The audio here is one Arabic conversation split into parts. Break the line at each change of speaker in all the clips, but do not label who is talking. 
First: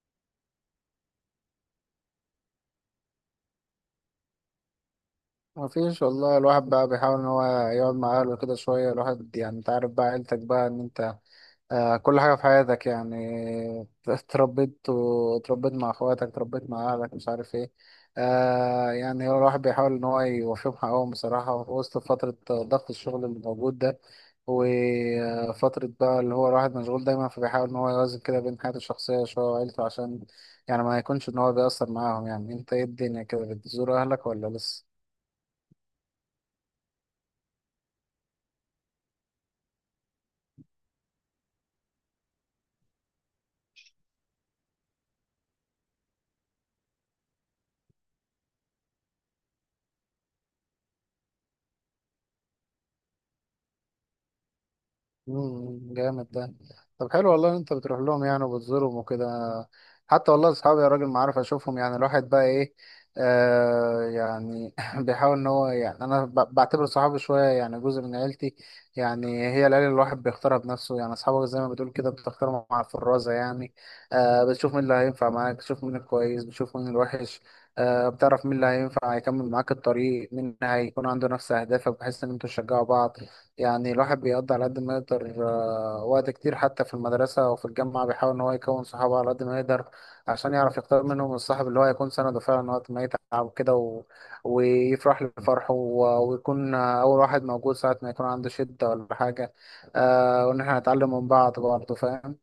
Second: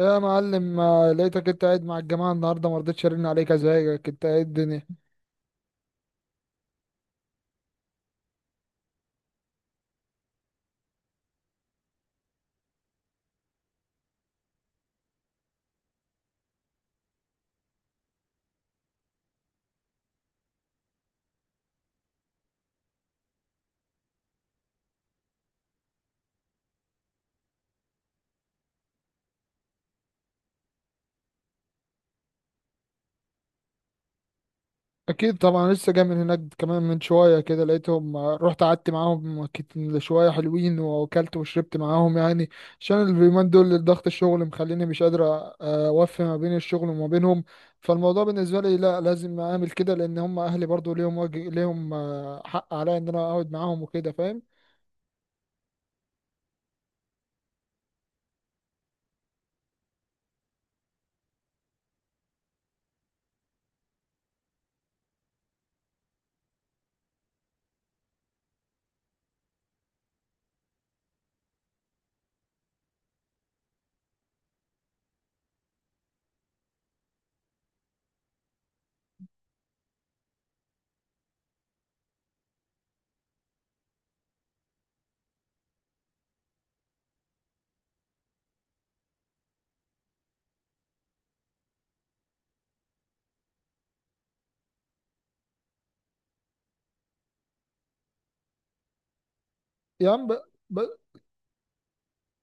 يا معلم، ما لقيتك انت قاعد مع الجماعة النهاردة، ما رضيتش ارن عليك. ازيك؟ انت ايه الدنيا؟
ما فيش والله، الواحد بقى بيحاول ان هو يقعد مع اهله كده شويه. الواحد يعني انت عارف بقى عيلتك بقى ان انت كل حاجه في حياتك يعني اتربيت واتربيت مع اخواتك، اتربيت مع اهلك، مش عارف ايه. يعني هو الواحد بيحاول ان هو يوفيهم حقهم بصراحه، في وسط فتره ضغط الشغل اللي موجود ده، وفترة بقى اللي هو الواحد مشغول دايما، فبيحاول إن هو يوازن كده بين حياته الشخصية شوية وعيلته، عشان يعني ما يكونش إن هو بيأثر معاهم. يعني أنت إيه الدنيا كده، بتزور أهلك ولا لسه؟
اكيد طبعا، لسه جاي من هناك كمان من شوية كده، لقيتهم، رحت قعدت معاهم شوية، حلوين واكلت وشربت معاهم يعني. عشان اليومين دول ضغط الشغل مخليني مش قادر اوفي ما بين الشغل وما بينهم. فالموضوع بالنسبة لي لا، لازم اعمل كده، لان هم اهلي برضو ليهم واجب، ليهم حق عليا ان انا اقعد معاهم وكده. فاهم؟
مم، جامد ده. طب حلو والله ان انت بتروح لهم يعني وبتزورهم وكده. حتى والله اصحابي يا راجل ما عارف اشوفهم، يعني الواحد بقى ايه. يعني بيحاول ان هو يعني، انا بعتبر صحابي شويه يعني جزء من عيلتي يعني. هي العيله اللي الواحد بيختارها بنفسه، يعني اصحابك زي ما بتقول كده بتختارهم مع الفرازه يعني. آه، بتشوف مين اللي هينفع معاك، بتشوف مين الكويس، بتشوف مين الوحش. آه، بتعرف مين اللي هينفع هيكمل معاك الطريق، مين هيكون عنده نفس اهدافك، بحيث ان انتوا تشجعوا بعض يعني. الواحد بيقضي على قد ما يقدر، وقت كتير حتى في المدرسة أو في الجامعة، بيحاول إن هو يكون صحابه على قد ما يقدر، عشان يعرف يختار منهم الصاحب اللي هو يكون سنده فعلا وقت ما يتعب كده، ويفرح لفرحه، ويكون أول واحد موجود ساعة ما يكون عنده شدة ولا حاجة.
يا عم، ب...
آه، وإن إحنا نتعلم من بعض برضه، فاهم.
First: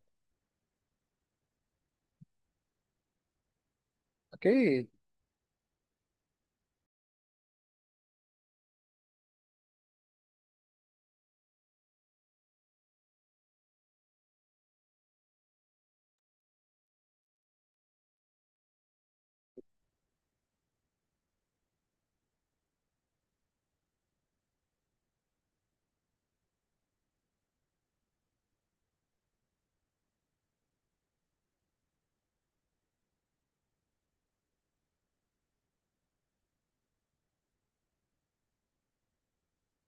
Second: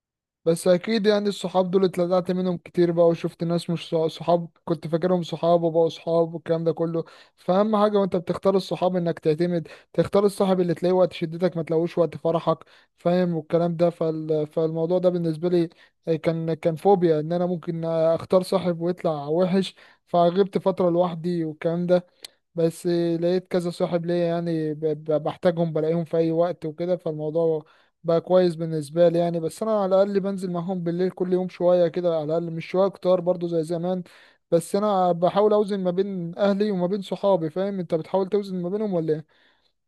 بس اكيد يعني الصحاب دول اتلدعت منهم كتير بقى، وشفت ناس مش صحاب، كنت
أكيد.
فاكرهم صحاب وبقوا صحاب والكلام ده كله. فاهم حاجه، وانت بتختار الصحاب انك تعتمد تختار الصاحب اللي تلاقيه وقت شدتك ما تلاقوش وقت فرحك. فاهم؟ والكلام ده، فالموضوع ده بالنسبه لي كان فوبيا ان انا ممكن اختار صاحب ويطلع وحش. فغبت فتره لوحدي والكلام ده، بس لقيت كذا صاحب ليا، يعني بحتاجهم، بلاقيهم في اي وقت وكده، فالموضوع بقى كويس بالنسبه لي يعني. بس انا على الاقل بنزل معاهم بالليل كل يوم شويه كده، على الاقل مش شويه كتار برضو زي زمان. بس انا بحاول اوزن ما بين اهلي وما بين صحابي. فاهم؟ انت بتحاول توزن ما بينهم ولا إيه؟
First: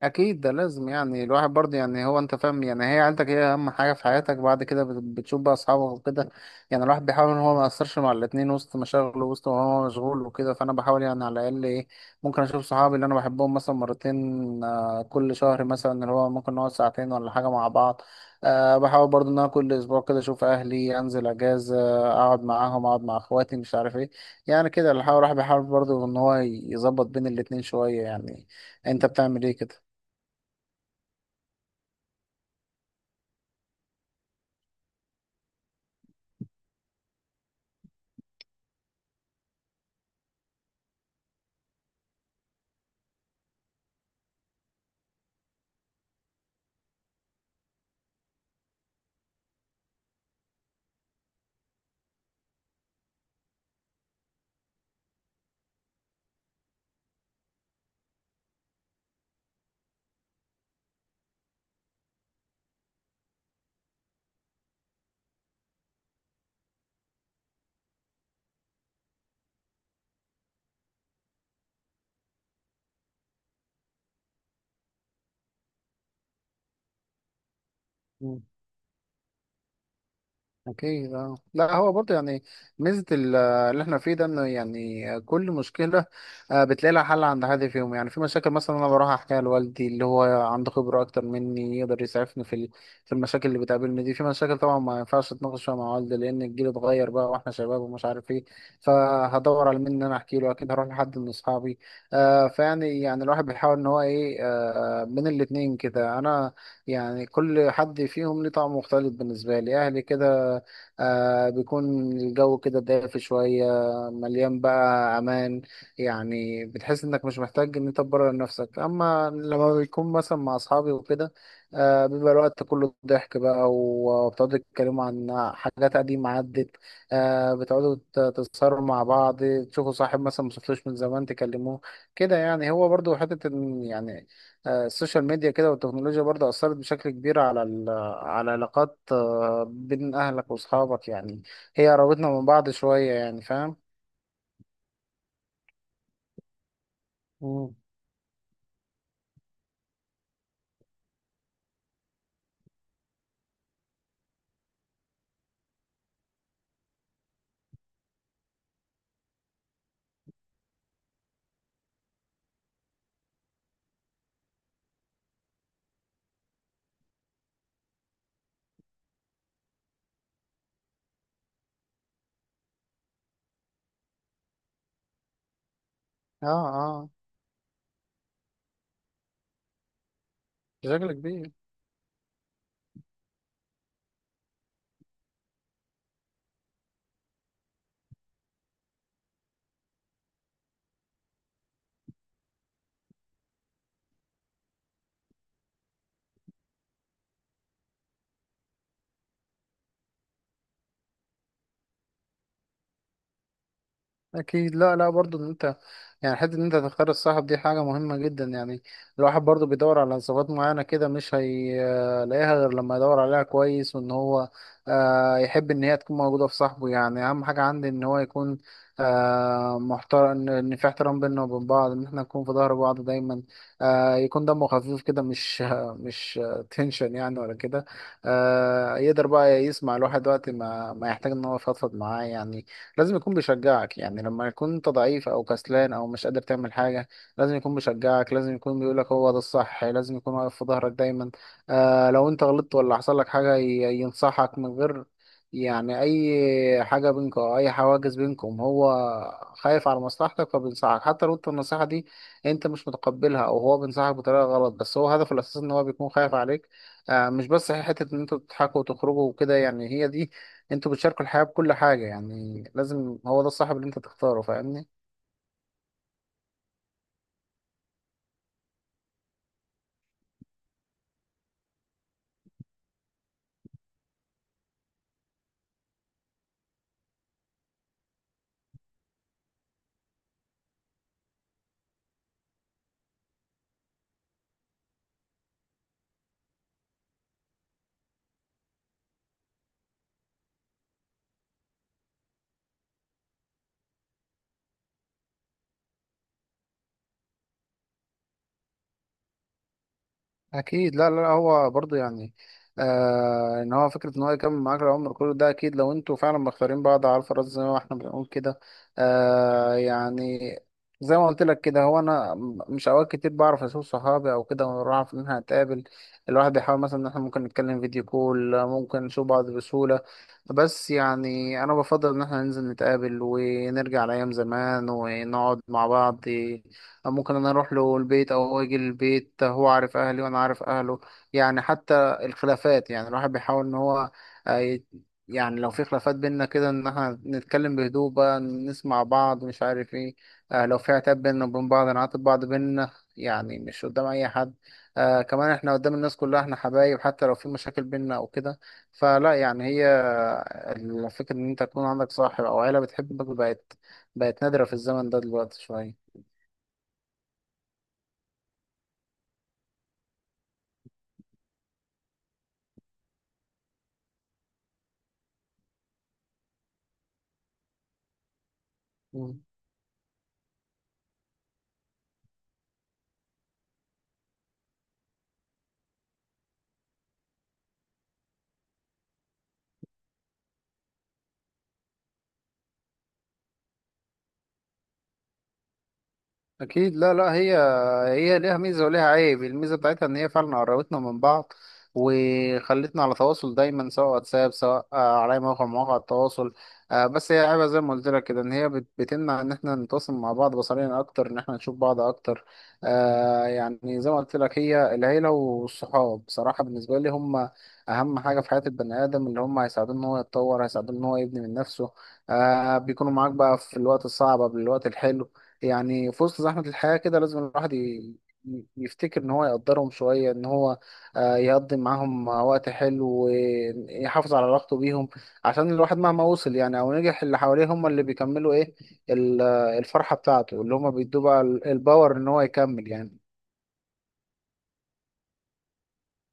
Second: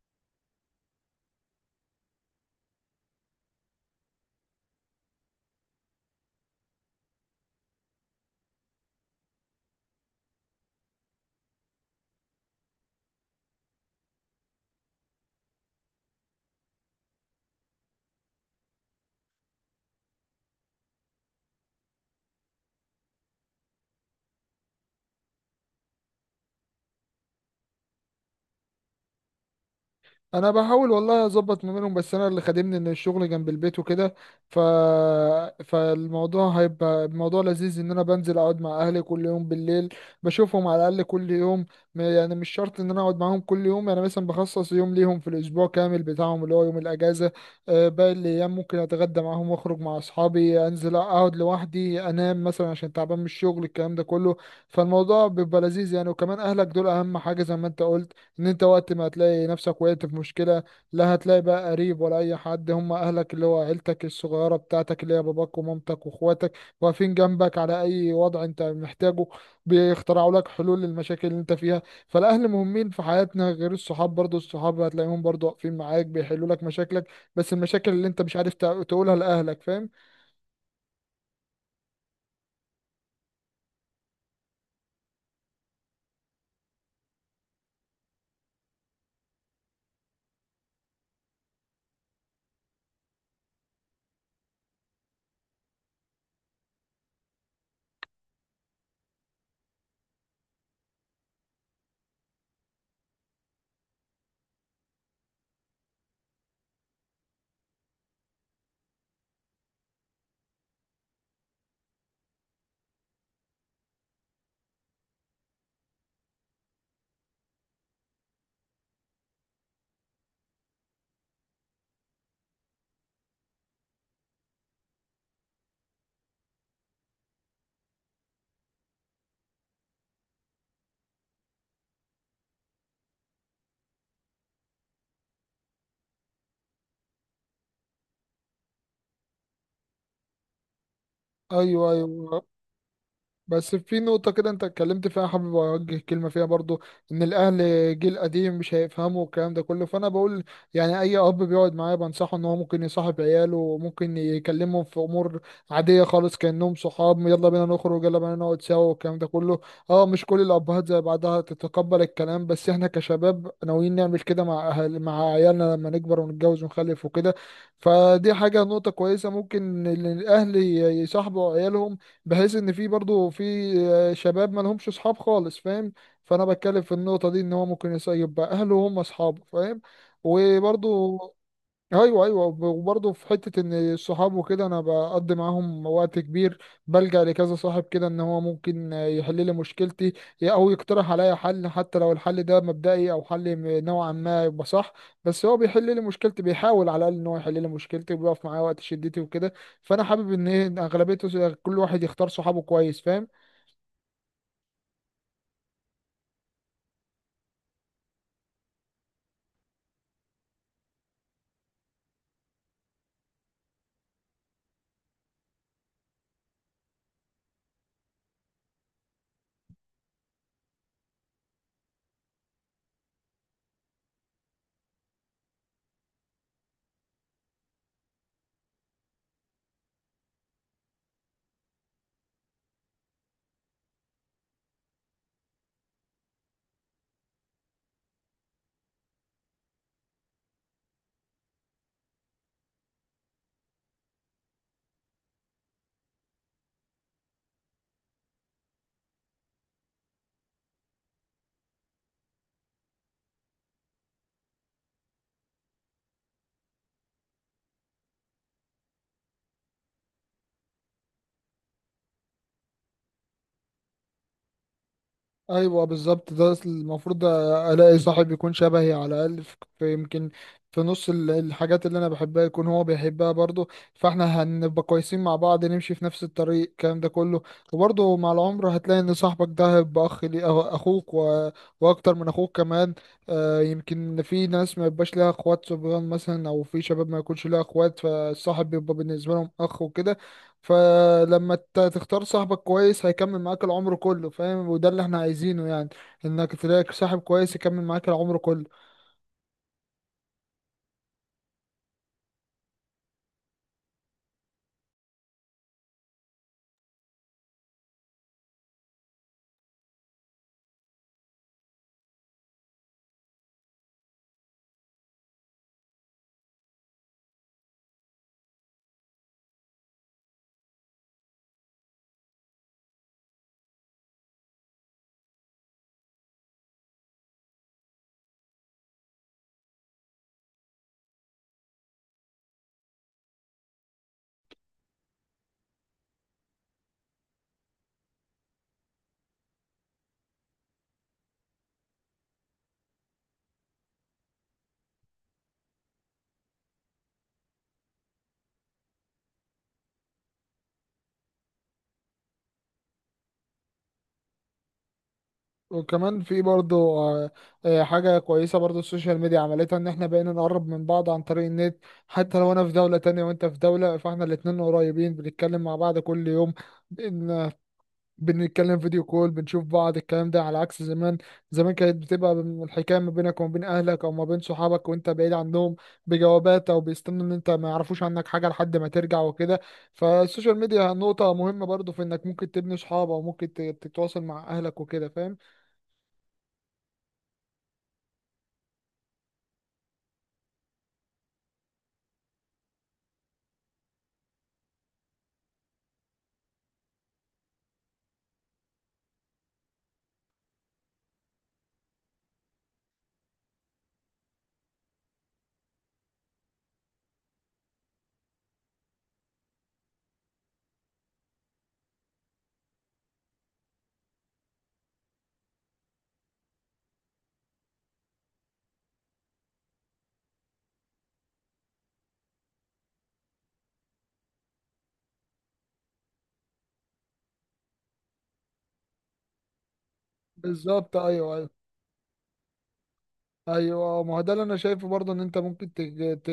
اكيد ده لازم يعني. الواحد برضه يعني، هو انت فاهم يعني، هي عيلتك هي اهم حاجه في حياتك، بعد كده بتشوف بقى اصحابك وكده. يعني الواحد بيحاول ان هو ما ياثرش مع الاتنين، وسط مشاغله، وسط ما هو مشغول وكده، فانا بحاول يعني على الاقل ايه، ممكن اشوف صحابي اللي انا بحبهم مثلا مرتين كل شهر مثلا، اللي هو ممكن نقعد ساعتين ولا حاجه مع بعض. أه، بحاول برضه ان انا كل اسبوع كده اشوف اهلي، انزل اجازه، اقعد معاهم، اقعد مع اخواتي، مش عارف ايه. يعني كده الواحد بيحاول برضه ان هو يظبط بين الاتنين شويه يعني. انت بتعمل ايه كده؟
انا بحاول والله اظبط ما بينهم، بس انا اللي خادمني ان الشغل جنب البيت وكده. ف... فالموضوع هيبقى الموضوع لذيذ، ان انا بنزل اقعد مع اهلي كل يوم بالليل، بشوفهم على الاقل كل يوم. يعني مش شرط ان انا اقعد معاهم كل يوم، يعني مثلا بخصص يوم ليهم في الاسبوع كامل بتاعهم، اللي هو يوم الاجازه. باقي الايام ممكن اتغدى معاهم، واخرج مع اصحابي، انزل اقعد لوحدي، انام مثلا عشان تعبان من الشغل، الكلام ده كله. فالموضوع بيبقى لذيذ يعني. وكمان اهلك دول اهم حاجه، زي ما انت قلت، ان انت وقت ما هتلاقي نفسك وقعت في مشكلة، لا هتلاقي بقى قريب ولا اي حد. هم اهلك، اللي هو عيلتك الصغيرة بتاعتك، اللي هي باباك ومامتك واخواتك، واقفين جنبك على اي وضع انت محتاجه، بيخترعوا لك حلول للمشاكل اللي انت فيها. فالاهل مهمين في حياتنا غير الصحاب. برضو الصحاب هتلاقيهم برضو واقفين معاك بيحلوا لك مشاكلك، بس المشاكل اللي انت مش
مم.
عارف تقولها لاهلك. فاهم؟
أكيد. أه، لا هو برضه يعني ميزة اللي إحنا فيه ده، إنه يعني كل مشكلة بتلاقي لها حل عند حد فيهم. يعني في مشاكل مثلا أنا بروح أحكيها لوالدي اللي هو عنده خبرة أكتر مني، يقدر يسعفني في في المشاكل اللي بتقابلني دي. في مشاكل طبعا ما ينفعش أتناقش فيها مع والدي، لأن الجيل اتغير بقى وإحنا شباب ومش عارف إيه، فهدور على مين إن أنا أحكي له؟ أكيد هروح لحد من أصحابي. آه، يعني الواحد بيحاول إن هو إيه، من الاتنين كده. أنا يعني كل حد فيهم ليه طعم مختلف بالنسبة لي. أهلي كده بيكون الجو كده دافي شوية، مليان بقى أمان. يعني بتحس إنك مش محتاج إن أنت تبرر نفسك. أما لما بيكون مثلا مع أصحابي وكده، آه، بيبقى الوقت كله ضحك بقى، وبتقعدوا تتكلموا عن حاجات قديمة عدت. آه، بتقعدوا تتصاروا مع بعض، تشوفوا صاحب مثلا مشفتوش من زمان تكلموه كده. يعني هو برضو حتة إن يعني، آه، السوشيال ميديا كده والتكنولوجيا برضو أثرت بشكل كبير على على علاقات بين أهلك وأصحابك يعني.
ايوه،
هي قربتنا
ايوه.
من بعض شوية يعني،
بس
فاهم.
في نقطة كده انت اتكلمت فيها، حابب اوجه كلمة فيها برضو، ان
مم.
الاهل جيل قديم مش هيفهموا الكلام ده كله، فانا بقول، يعني اي اب بيقعد معايا بنصحه ان هو ممكن يصاحب عياله، وممكن يكلمهم في امور عادية خالص، كأنهم صحاب: يلا بينا نخرج، يلا بينا نقعد سوا، والكلام ده كله. اه، مش كل الابهات زي بعضها تتقبل الكلام. بس احنا كشباب ناويين نعمل كده مع اهل، مع عيالنا، لما نكبر ونتجوز ونخلف وكده. فدي حاجة، نقطة كويسة، ممكن إن الأهل يصاحبوا عيالهم، بحيث ان في برضه، في شباب ما لهمش اصحاب خالص. فاهم؟ فانا
اه.
بتكلم في
اه،
النقطه دي، ان هو ممكن يسيب بقى اهله هم اصحابه. فاهم؟ وبرضه
بشكل كبير.
ايوه، ايوه. وبرضه في حته ان الصحاب وكده انا بقضي معاهم وقت كبير، بلجأ لكذا صاحب كده، ان هو ممكن يحل لي مشكلتي، او يقترح عليا حل. حتى لو الحل ده مبدئي او حل نوعا ما يبقى صح، بس هو بيحل لي مشكلتي، بيحاول على الاقل ان هو يحل لي مشكلتي، وبيقف معايا وقت شدتي وكده. فانا حابب ان إن اغلبيته كل واحد يختار صحابه كويس. فاهم؟
أكيد، لا لا برضو إن أنت يعني حتة إن أنت تختار الصاحب، دي حاجة مهمة جدا يعني. الواحد برضو بيدور على صفات معينة كده، مش هيلاقيها غير لما يدور عليها كويس، وإن هو يحب إن هي تكون موجودة في صاحبه. يعني أهم حاجة عندي إن هو يكون محترم، إن في احترام بيننا وبين بعض، إن إحنا نكون في ظهر بعض دايما. آه، يكون دمه خفيف كده، مش تنشن يعني ولا كده. آه، يقدر بقى يسمع الواحد وقت ما يحتاج إن هو يفضفض معاه يعني. لازم يكون بيشجعك، يعني لما يكون انت ضعيف او كسلان او مش قادر تعمل حاجه، لازم يكون بيشجعك، لازم يكون بيقولك هو ده الصح، لازم يكون واقف في ظهرك دايما. آه، لو انت غلطت ولا حصل لك حاجه، ينصحك من غير يعني اي حاجه بينكم او اي حواجز بينكم. هو خايف على مصلحتك فبينصحك، حتى لو انت النصيحه دي انت مش متقبلها، او هو بينصحك بطريقه غلط، بس هو هدفه الاساسي ان هو بيكون خايف عليك. آه، مش بس حته ان انتوا تضحكوا وتخرجوا وكده يعني، هي دي، انتوا بتشاركوا الحياة بكل حاجة يعني. لازم هو ده الصاحب اللي انت تختاره، فاهمني.
ايوه بالظبط، ده المفروض الاقي صاحب يكون شبهي، على الاقل في يمكن في نص الحاجات اللي انا بحبها يكون هو بيحبها برضه. فاحنا هنبقى كويسين مع بعض، نمشي في نفس الطريق، الكلام ده كله. وبرضه مع العمر هتلاقي ان صاحبك ده هيبقى اخ لي، اخوك واكتر من اخوك كمان. يمكن في ناس ما يبقاش لها اخوات صبيان مثلا، او في شباب ما يكونش لها اخوات، فالصاحب بيبقى بالنسبه لهم اخ وكده. فلما تختار صاحبك كويس هيكمل معاك العمر كله. فاهم؟ وده اللي احنا عايزينه يعني، انك تلاقي صاحب كويس يكمل معاك العمر كله.
اكيد، لا لا لا، هو برضه يعني، آه، ان هو فكره ان هو يكمل معاك العمر كله ده اكيد، لو انتوا فعلا مختارين بعض على الفراز زي ما احنا بنقول كده. آه، يعني زي ما قلت لك كده، هو انا مش اوقات كتير بعرف اشوف صحابي او كده ونروح اعرف ان احنا هنتقابل. الواحد بيحاول مثلا ان احنا ممكن نتكلم فيديو كول، ممكن نشوف بعض بسهوله، بس يعني انا بفضل ان احنا ننزل نتقابل ونرجع لايام زمان ونقعد مع بعض. ممكن انا اروح له البيت او هو يجي البيت، هو عارف اهلي وانا عارف اهله. يعني حتى الخلافات، يعني الواحد بيحاول ان هو آه، ي- يعني لو في خلافات بينا كده، ان احنا نتكلم بهدوء بقى، نسمع بعض، مش عارف ايه. آه، لو في عتاب بينا وبين بعض، نعاتب بعض بينا يعني، مش قدام اي حد. آه، كمان احنا قدام الناس كلها احنا حبايب، حتى لو في مشاكل بينا او كده. فلا يعني هي آه، الفكرة ان انت تكون عندك صاحب او عيلة بتحبك، بقت بقت نادرة في الزمن ده دلوقتي شوية.
وكمان في برضو حاجة كويسة برضو. السوشيال ميديا عملتها ان احنا بقينا نقرب من بعض عن طريق النت، حتى لو انا في دولة تانية وانت في دولة، فاحنا الاتنين قريبين، بنتكلم مع بعض كل يوم، بنتكلم فيديو كول، بنشوف بعض، الكلام ده على عكس زمان. زمان كانت بتبقى الحكايه ما بينك وما بين اهلك، او ما بين صحابك وانت بعيد عنهم، بجوابات، او بيستنوا ان انت ما يعرفوش عنك حاجه لحد ما ترجع وكده. فالسوشيال ميديا نقطه مهمه برضو، في انك ممكن تبني صحاب او ممكن تتواصل مع اهلك وكده. فاهم؟
اكيد، لا لا، هي هي ليها ميزه وليها عيب. الميزه بتاعتها ان هي فعلا قربتنا من بعض وخلتنا على تواصل دايما، سواء واتساب، سواء على أي موقع من مواقع التواصل. آه، بس هي عيبها زي ما قلت لك كده، ان هي بتمنع ان احنا نتواصل مع بعض بصريا اكتر، ان احنا نشوف بعض اكتر. آه، يعني زي ما قلت لك، هي العيله والصحاب بصراحه بالنسبه لي هم اهم حاجه في حياه البني ادم، اللي هم هيساعدوه ان هو يتطور، هيساعدوه ان هو يبني من نفسه. آه، بيكونوا معاك بقى في الوقت الصعب قبل الوقت الحلو. يعني في وسط زحمة الحياة كده، لازم الواحد يفتكر إن هو يقدرهم شوية، إن هو يقضي معاهم وقت حلو ويحافظ على علاقته بيهم. عشان الواحد مهما وصل يعني أو نجح، اللي حواليه هم اللي بيكملوا إيه الفرحة بتاعته. اللي هم
بالظبط،
بيدوه
ايوه،
بقى
أيوه.
الباور إن هو يكمل يعني.
ايوه، ما هو ده اللي انا شايفه برضه، ان انت ممكن تج- ت...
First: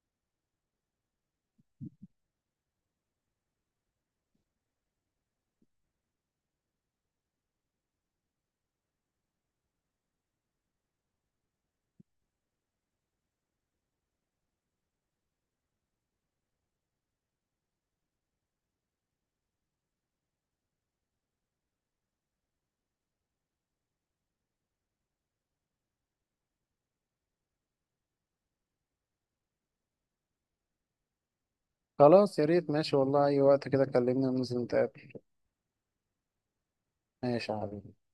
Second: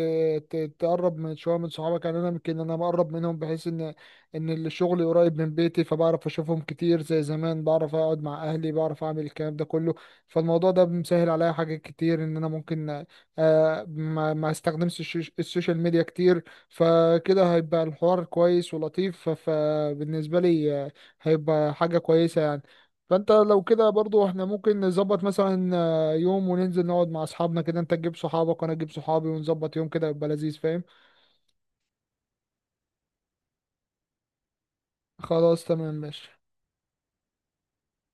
ت... تقرب من شويه من صحابك. يعني انا يمكن انا مقرب منهم، بحيث ان الشغل قريب من بيتي، فبعرف اشوفهم كتير زي زمان، بعرف اقعد مع اهلي، بعرف اعمل الكلام ده كله. فالموضوع ده مسهل عليا حاجات كتير، ان انا ممكن ما استخدمش السوشيال ميديا كتير. فكده هيبقى الحوار كويس ولطيف، فبالنسبه لي هيبقى حاجه كويسه يعني. فانت لو كده برضو، احنا ممكن نظبط مثلا يوم وننزل نقعد مع اصحابنا، كده انت تجيب صحابك وانا اجيب صحابي ونظبط يوم، كده يبقى لذيذ. فاهم؟
خلاص يا ريت، ماشي والله، أي وقت كده كلمني وننزل نتقابل.
خلاص تمام ماشي.
ماشي يا حبيبي.